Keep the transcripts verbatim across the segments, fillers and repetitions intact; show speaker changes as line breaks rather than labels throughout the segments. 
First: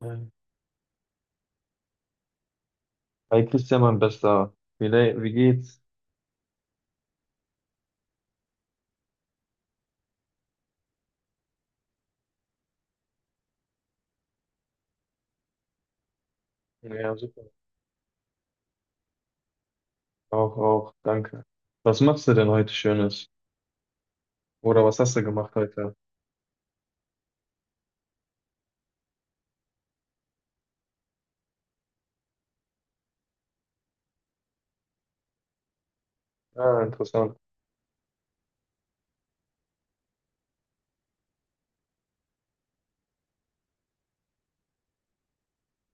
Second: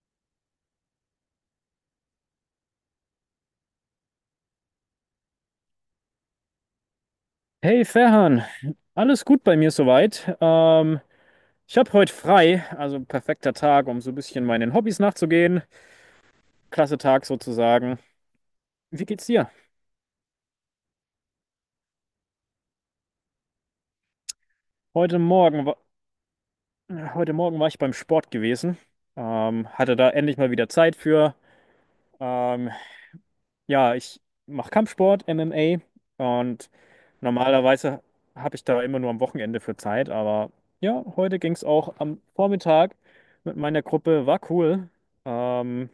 Nein. Hi Christian, mein Bester. Wie, le- wie geht's?
Hey Ferhan, alles gut bei mir soweit. Ähm, ich habe heute frei, also perfekter Tag, um so ein bisschen meinen Hobbys nachzugehen. Klasse
Ja,
Tag
super.
sozusagen. Wie geht's dir?
Auch, auch, danke. Was machst du denn heute Schönes? Oder was hast
Heute
du gemacht
Morgen, wa-
heute?
Heute Morgen war ich beim Sport gewesen. Ähm, hatte da endlich mal wieder Zeit für. Ähm, ja, ich mache Kampfsport, M M A und
Ah, interessant.
normalerweise habe ich da immer nur am Wochenende für Zeit, aber ja, heute ging's auch am Vormittag mit meiner Gruppe. War cool. Ähm,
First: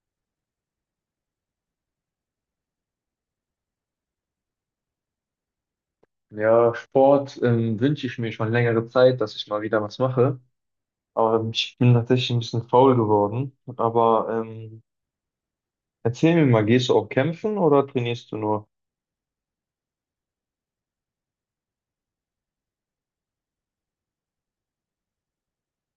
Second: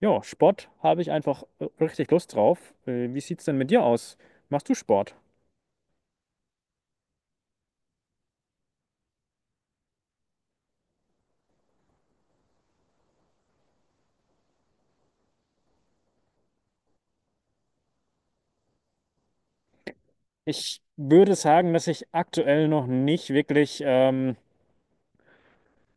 Ja, Sport habe ich einfach äh, richtig Lust drauf. Äh, Wie sieht's denn mit dir aus? Machst du Sport?
Ja, Sport ähm, wünsche ich mir schon längere Zeit, dass ich mal wieder was mache. Aber ähm, ich bin tatsächlich ein bisschen faul geworden. Aber ähm, erzähl mir mal, gehst du auch kämpfen oder trainierst du nur?
Ich würde sagen, dass ich aktuell noch nicht wirklich ähm,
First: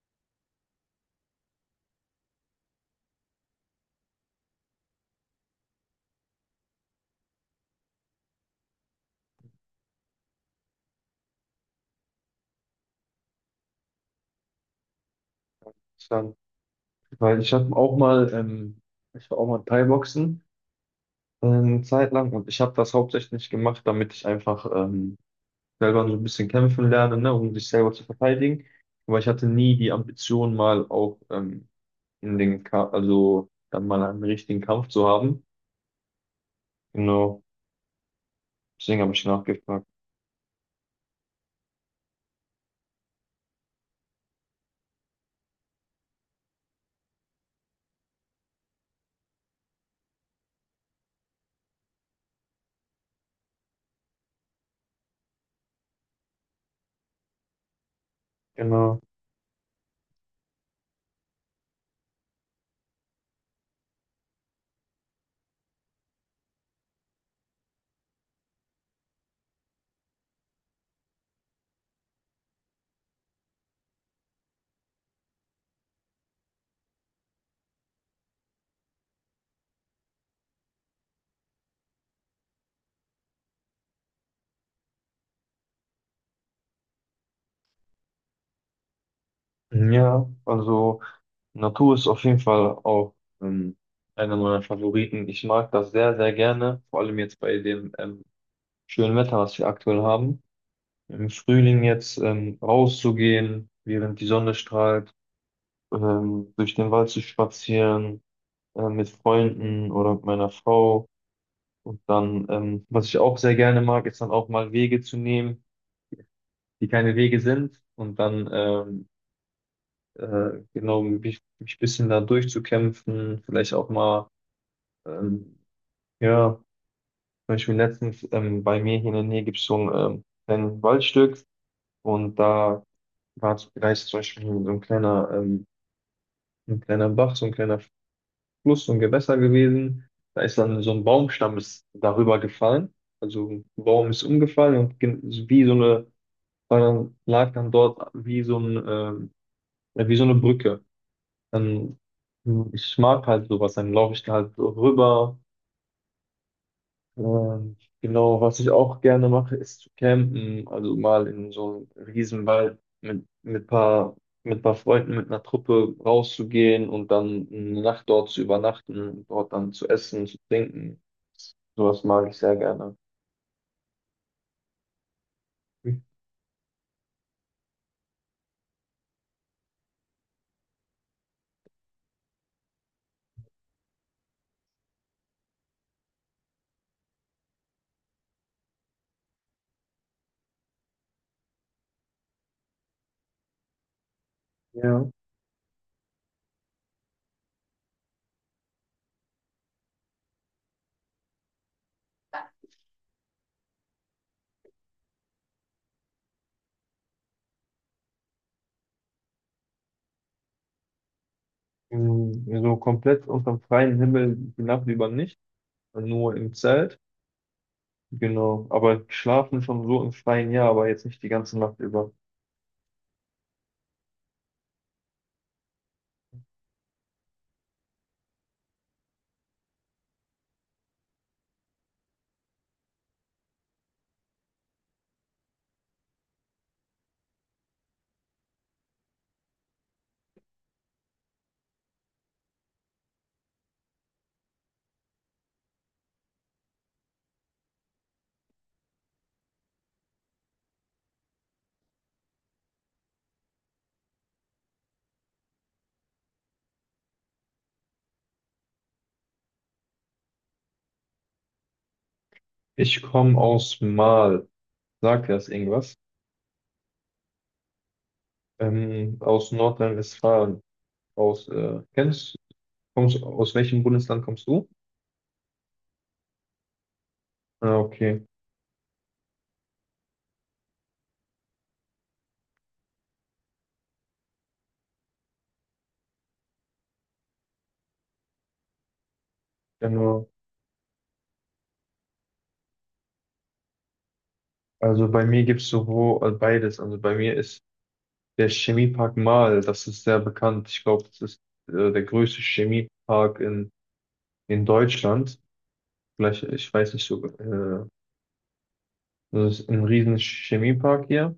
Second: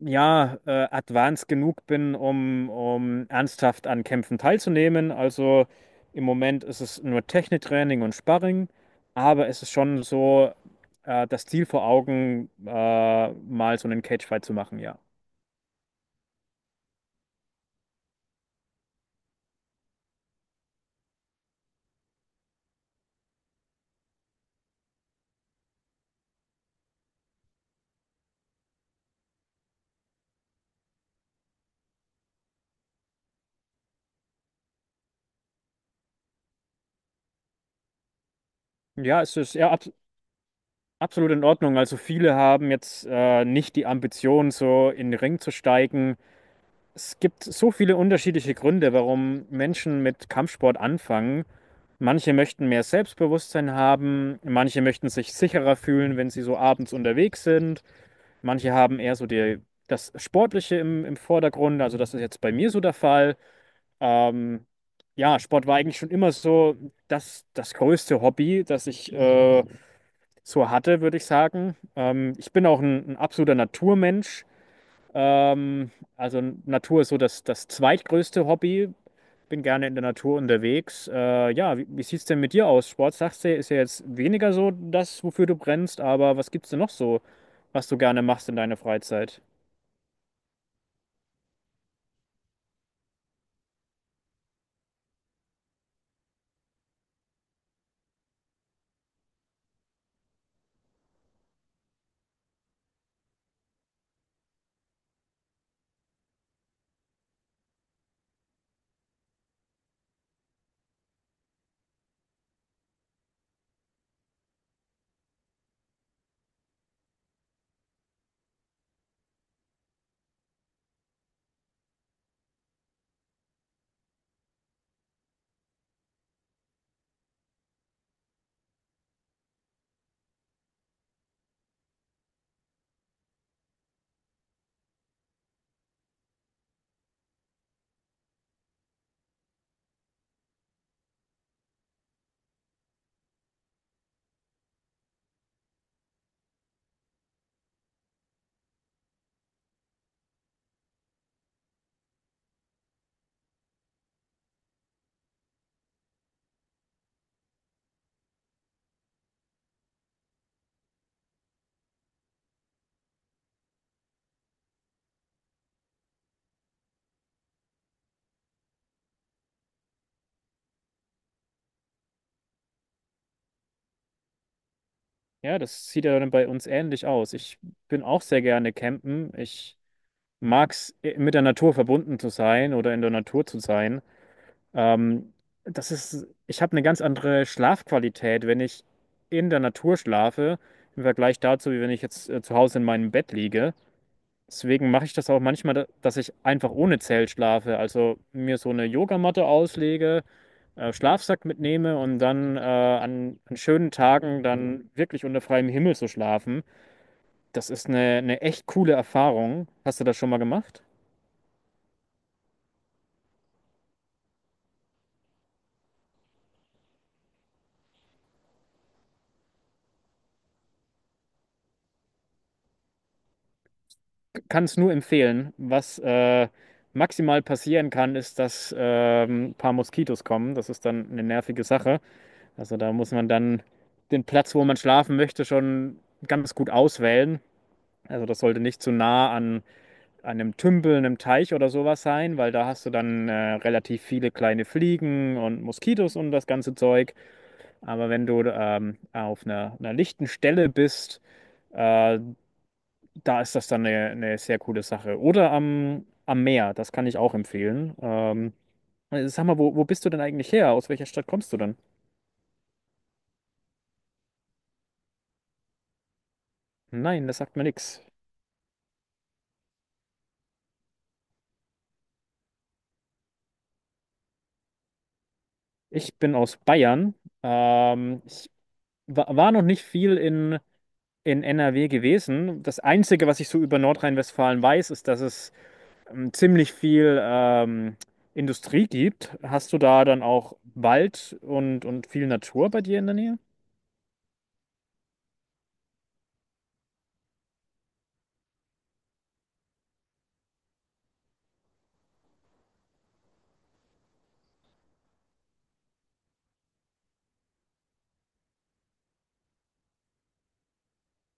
ja, äh, advanced genug bin, um, um ernsthaft an Kämpfen teilzunehmen. Also im Moment ist es nur Techniktraining und Sparring, aber es ist schon so äh, das Ziel vor Augen, äh, mal so einen Cagefight zu machen, ja.
Dann, weil ich habe auch mal, ähm, ich war auch mal Thai-Boxen äh, eine Zeit lang, und ich habe das hauptsächlich gemacht, damit ich einfach ähm, selber so ein bisschen kämpfen lernen, ne, um sich selber zu verteidigen. Aber ich hatte nie die Ambition, mal auch ähm, in den Ka also dann mal einen richtigen Kampf zu haben. Genau, deswegen habe
Ja,
ich
es ist ja,
nachgefragt.
abs- absolut in Ordnung. Also viele haben jetzt äh, nicht die Ambition, so in den Ring zu steigen. Es gibt so viele unterschiedliche Gründe, warum Menschen mit Kampfsport anfangen. Manche möchten mehr Selbstbewusstsein haben, manche möchten sich sicherer fühlen, wenn sie so abends unterwegs sind. Manche haben
Genau.
eher so die, das Sportliche im, im Vordergrund. Also das ist jetzt bei mir so der Fall. Ähm, ja, Sport war eigentlich schon immer so das, das größte Hobby, das ich äh, so hatte, würde ich sagen. Ähm, ich bin auch ein, ein absoluter Naturmensch. Ähm, also Natur ist so das, das zweitgrößte Hobby. Bin gerne in der Natur unterwegs. Äh, ja, wie, wie sieht es denn mit dir aus? Sport, sagst du, ist ja jetzt weniger so das, wofür du brennst, aber was gibt's denn noch so, was du gerne machst in deiner Freizeit?
Ja, also Natur ist auf jeden Fall auch ähm, einer meiner Favoriten. Ich mag das sehr, sehr gerne, vor allem jetzt bei dem ähm, schönen Wetter, was wir aktuell haben. Im Frühling jetzt ähm, rauszugehen, während die Sonne strahlt, ähm, durch den Wald zu spazieren, äh, mit Freunden oder mit meiner Frau. Und dann, ähm, was ich auch sehr gerne mag, ist dann auch mal Wege zu nehmen, die keine Wege sind. Und dann, ähm, äh, genau, mich, mich ein bisschen da durchzukämpfen. Vielleicht auch mal, ähm, ja, zum Beispiel letztens ähm, bei mir hier in der Nähe gibt es so ein ähm, kleines Waldstück. Und da war, da ist zum Beispiel so ein kleiner, ähm, ein kleiner Bach, so ein kleiner Fluss, so ein Gewässer gewesen. Da ist dann so ein Baumstamm ist darüber gefallen. Also ein Baum ist umgefallen und gen- wie so eine, war dann, lag dann dort wie so ein, äh, wie so eine Brücke. Dann, hm, ich mag halt sowas, dann laufe ich da halt so rüber, ähm, genau, was ich auch gerne mache, ist zu campen. Also mal in so einem Riesenwald mit, mit paar, mit paar Freunden, mit einer Truppe rauszugehen und dann eine Nacht dort zu übernachten und dort dann zu essen, zu trinken. Sowas mag ich sehr gerne.
Ja, das sieht ja dann bei uns ähnlich aus. Ich bin auch sehr gerne campen. Ich mag es, äh, mit der Natur verbunden zu sein oder in der Natur zu sein. Ähm, das ist, Ich habe eine ganz andere Schlafqualität, wenn ich in der Natur schlafe, im Vergleich dazu, wie wenn ich jetzt äh, zu Hause in meinem Bett liege. Deswegen mache
Ja.
ich das auch manchmal, da- dass ich einfach ohne Zelt schlafe. Also mir so eine Yogamatte auslege, äh, Schlafsack mitnehme und dann äh, an, an schönen Tagen dann wirklich unter freiem Himmel zu schlafen. Das ist eine, eine echt coole Erfahrung. Hast du das schon mal gemacht?
Mm, so komplett unter dem freien Himmel die Nacht über nicht, nur im Zelt. Genau, aber schlafen schon so im Freien, ja, aber jetzt nicht die ganze Nacht über.
Kann es nur empfehlen. Was äh, maximal passieren kann, ist, dass ähm, ein paar Moskitos kommen. Das ist dann eine nervige Sache. Also da muss man dann den Platz, wo man schlafen möchte, schon ganz gut auswählen. Also das sollte nicht zu nah an einem Tümpel, einem Teich oder sowas sein, weil da hast du dann äh, relativ viele kleine Fliegen und Moskitos und das ganze Zeug. Aber wenn du ähm, auf einer, einer lichten Stelle bist, äh, da ist das dann eine, eine sehr coole Sache. Oder am, am Meer, das kann ich auch empfehlen. Ähm, äh, sag mal, wo, wo bist du denn eigentlich her? Aus welcher Stadt kommst du denn?
Ich komme aus Mal. Sagt dir das irgendwas?
Nein, das sagt mir nichts.
Ähm, aus Nordrhein-Westfalen. Aus, äh, kennst, kommst, aus welchem Bundesland kommst du?
Ich bin aus Bayern.
Ah,
Ähm,
okay.
ich wa- war noch nicht viel in, in N R W gewesen. Das Einzige, was ich so über Nordrhein-Westfalen weiß, ist, dass es ähm, ziemlich viel ähm, Industrie gibt. Hast du da dann
Genau.
auch Wald und, und viel Natur bei dir in der Nähe?
Also bei mir gibt es sowohl äh, beides. Also bei mir ist der Chemiepark Marl, das ist sehr bekannt. Ich glaube, das ist äh, der größte Chemiepark in, in Deutschland. Vielleicht, ich weiß nicht so, äh, das ist ein riesen Chemiepark hier.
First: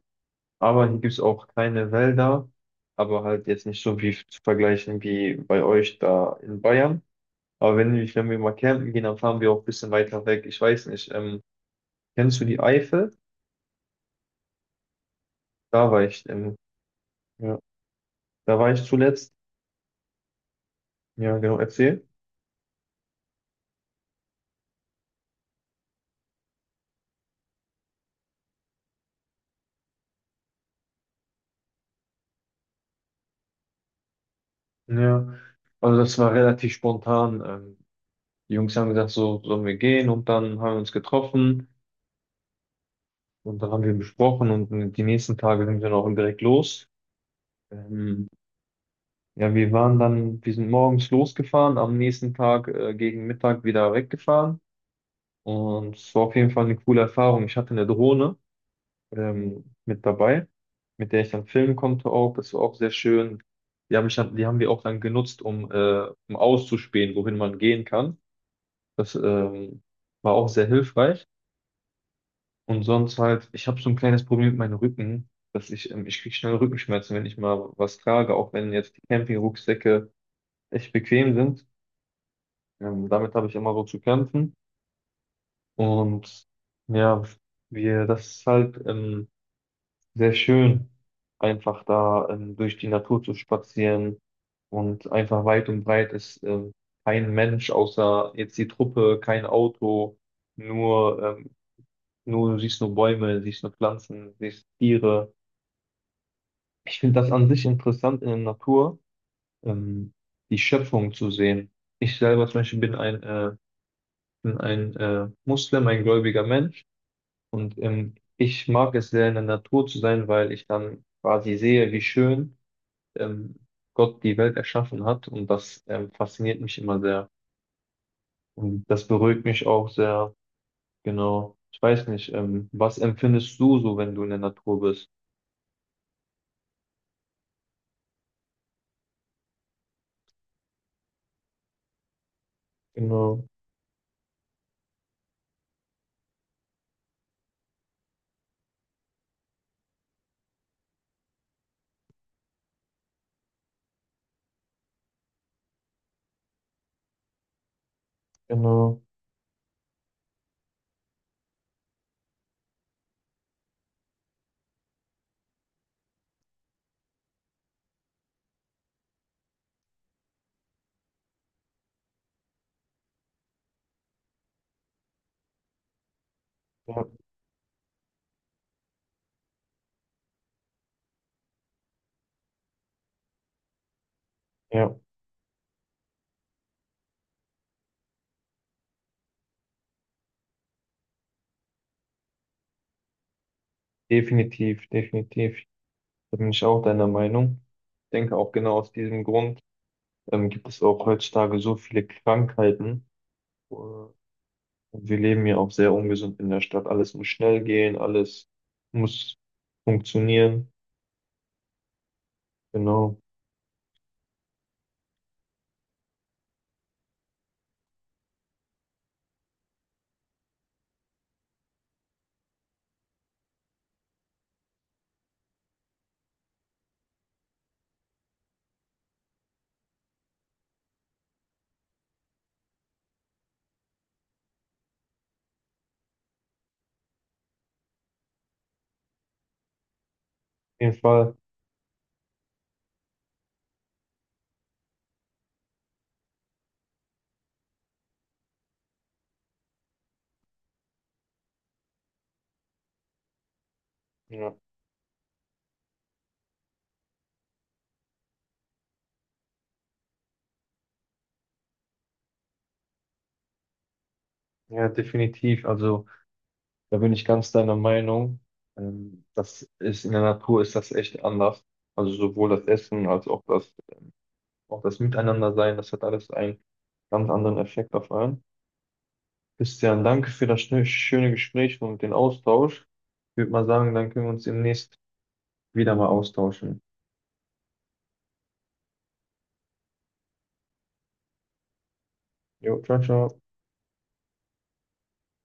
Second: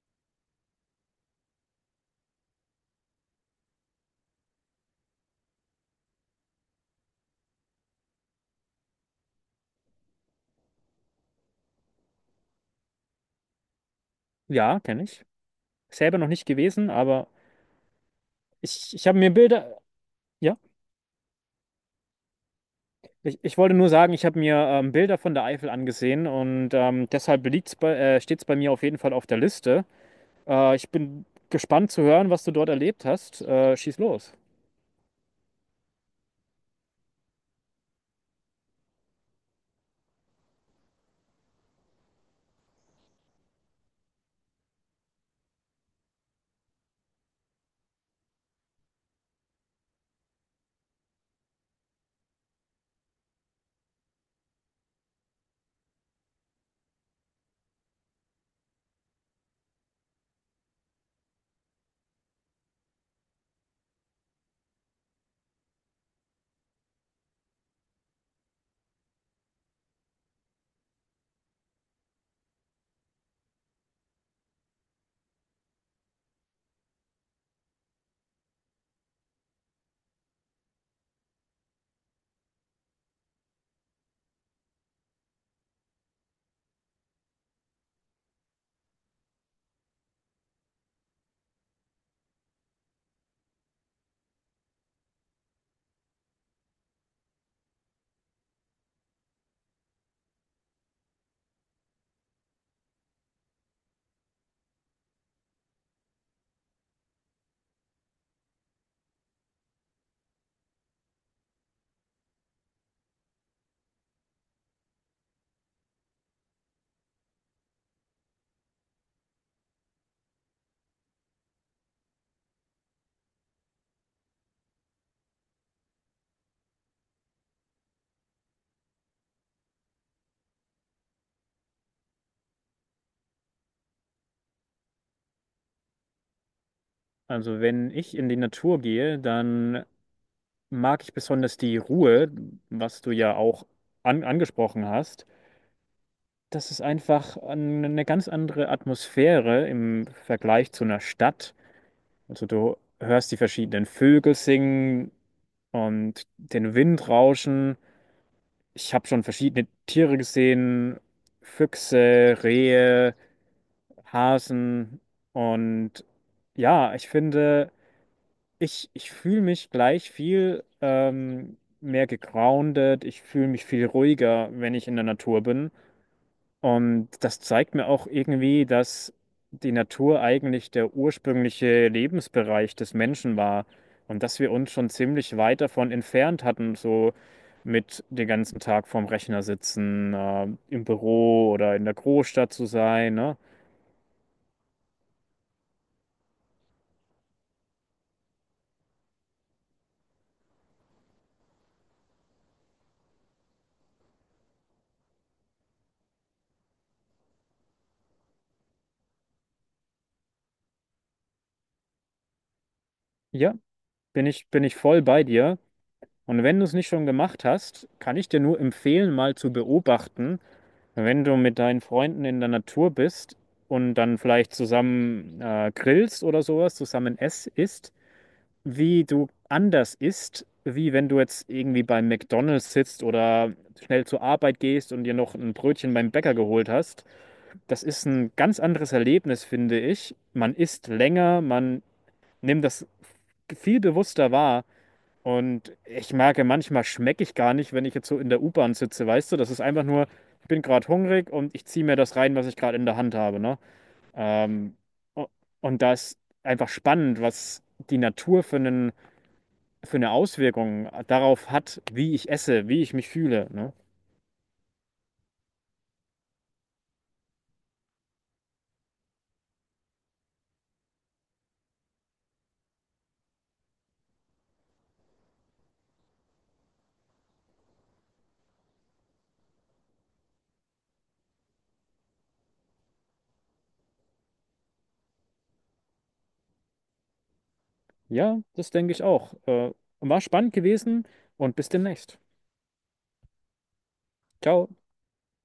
Aber hier gibt es auch keine Wälder, aber halt jetzt nicht so wie zu vergleichen wie bei euch da in Bayern. Aber wenn, ich, wenn wir mal campen gehen, dann fahren wir auch ein bisschen weiter weg. Ich weiß nicht, ähm, kennst du die Eifel?
Ja, kenne ich.
Da war
Selber noch
ich,
nicht
ähm,
gewesen, aber
ja, da war ich
Ich, ich habe mir
zuletzt.
Bilder, ja,
Ja, genau, erzähl.
ich, ich wollte nur sagen, ich habe mir ähm, Bilder von der Eifel angesehen und ähm, deshalb liegt's bei, äh, steht es bei mir auf jeden Fall auf der Liste. Äh, ich bin gespannt zu hören, was du dort erlebt hast. Äh, schieß los.
Ja, also das war relativ spontan. Ähm, die Jungs haben gesagt, so sollen wir gehen, und dann haben wir uns getroffen und dann haben wir besprochen, und die nächsten Tage sind wir dann auch direkt los. Ähm, ja, wir waren dann, wir sind morgens losgefahren, am nächsten Tag äh, gegen Mittag wieder weggefahren, und es war auf jeden Fall eine coole Erfahrung. Ich hatte eine Drohne ähm, mit dabei, mit der ich dann filmen konnte auch. Das war auch sehr schön. Die haben ich dann, die haben wir auch dann genutzt, um, äh, um auszuspähen, wohin man gehen kann. Das ähm, war auch sehr hilfreich. Und sonst halt, ich habe so ein kleines Problem mit meinem Rücken, dass ich, ähm, ich kriege schnell Rückenschmerzen, wenn ich mal was trage, auch wenn jetzt die Campingrucksäcke echt bequem sind. Ähm, damit habe ich immer so zu kämpfen. Und ja, wir, das ist halt, ähm, sehr schön, einfach da ähm, durch die Natur zu spazieren, und einfach weit und breit ist ähm, kein Mensch außer jetzt die Truppe, kein Auto, nur, ähm, nur du siehst nur Bäume, siehst nur Pflanzen, siehst Tiere. Ich finde das an sich interessant in der Natur, ähm, die Schöpfung zu sehen. Ich selber zum Beispiel bin ein, äh, bin ein äh, Muslim, ein gläubiger Mensch, und ähm, ich mag es sehr in der Natur zu sein, weil ich dann quasi sehe, wie schön ähm, Gott die Welt erschaffen hat. Und das ähm, fasziniert mich immer sehr. Und das beruhigt mich auch sehr. Genau. Ich weiß nicht, ähm, was empfindest du so, wenn du in der Natur bist?
Also wenn ich in die Natur gehe, dann mag ich besonders die Ruhe, was du ja
Genau,
auch an, angesprochen hast. Das ist einfach an- eine ganz andere Atmosphäre im Vergleich zu einer Stadt. Also du hörst die verschiedenen Vögel singen und den Wind rauschen. Ich
genau.
habe schon verschiedene Tiere gesehen, Füchse, Rehe, Hasen und ja, ich finde, ich, ich fühle mich gleich viel ähm, mehr gegroundet, ich fühle mich viel ruhiger, wenn ich in der Natur bin.
Ja,
Und das zeigt mir auch irgendwie, dass die Natur eigentlich der ursprüngliche Lebensbereich des Menschen war und dass wir uns schon
ja,
ziemlich weit davon entfernt hatten, so mit den ganzen Tag vorm Rechner sitzen, äh, im Büro oder in der Großstadt zu sein, ne?
definitiv, definitiv. Da bin ich auch deiner Meinung. Ich denke auch genau aus diesem Grund ähm, gibt es auch heutzutage so viele Krankheiten. Äh, Und wir leben ja auch sehr ungesund in der Stadt. Alles muss schnell gehen, alles muss funktionieren. Genau. Auf
Ja, bin ich, bin ich voll bei dir. Und wenn du es nicht schon gemacht hast, kann ich dir nur empfehlen, mal zu beobachten, wenn du mit deinen Freunden in der Natur bist und dann vielleicht zusammen äh, grillst oder sowas, zusammen ess isst, wie du anders isst, wie wenn du jetzt irgendwie beim McDonald's sitzt oder schnell zur Arbeit gehst und dir noch ein Brötchen beim Bäcker geholt hast. Das ist ein ganz anderes Erlebnis, finde ich. Man isst
jeden Fall.
länger, man nimmt das viel bewusster wahr. Und ich merke, manchmal schmecke ich gar nicht, wenn ich jetzt so in der U-Bahn sitze, weißt du? Das ist einfach nur, ich bin gerade hungrig und ich ziehe mir das rein, was ich gerade in der Hand habe, ne?
Ja,
Ähm, u- und da ist einfach spannend, was die Natur für einen, für eine Auswirkung darauf hat, wie ich esse, wie ich mich fühle, ne?
ja, definitiv. Also da bin ich ganz deiner Meinung. Ähm, Das ist in der Natur, ist das echt anders. Also sowohl das Essen als auch das, auch das Miteinandersein, das hat alles einen ganz anderen Effekt auf einen. Christian, danke für das schöne schöne Gespräch und den Austausch. Ich würde mal sagen, dann können wir uns demnächst wieder mal austauschen.
Ja, das denke ich auch. Äh, war spannend gewesen und bis demnächst.
Jo, ciao, ciao.
Ciao.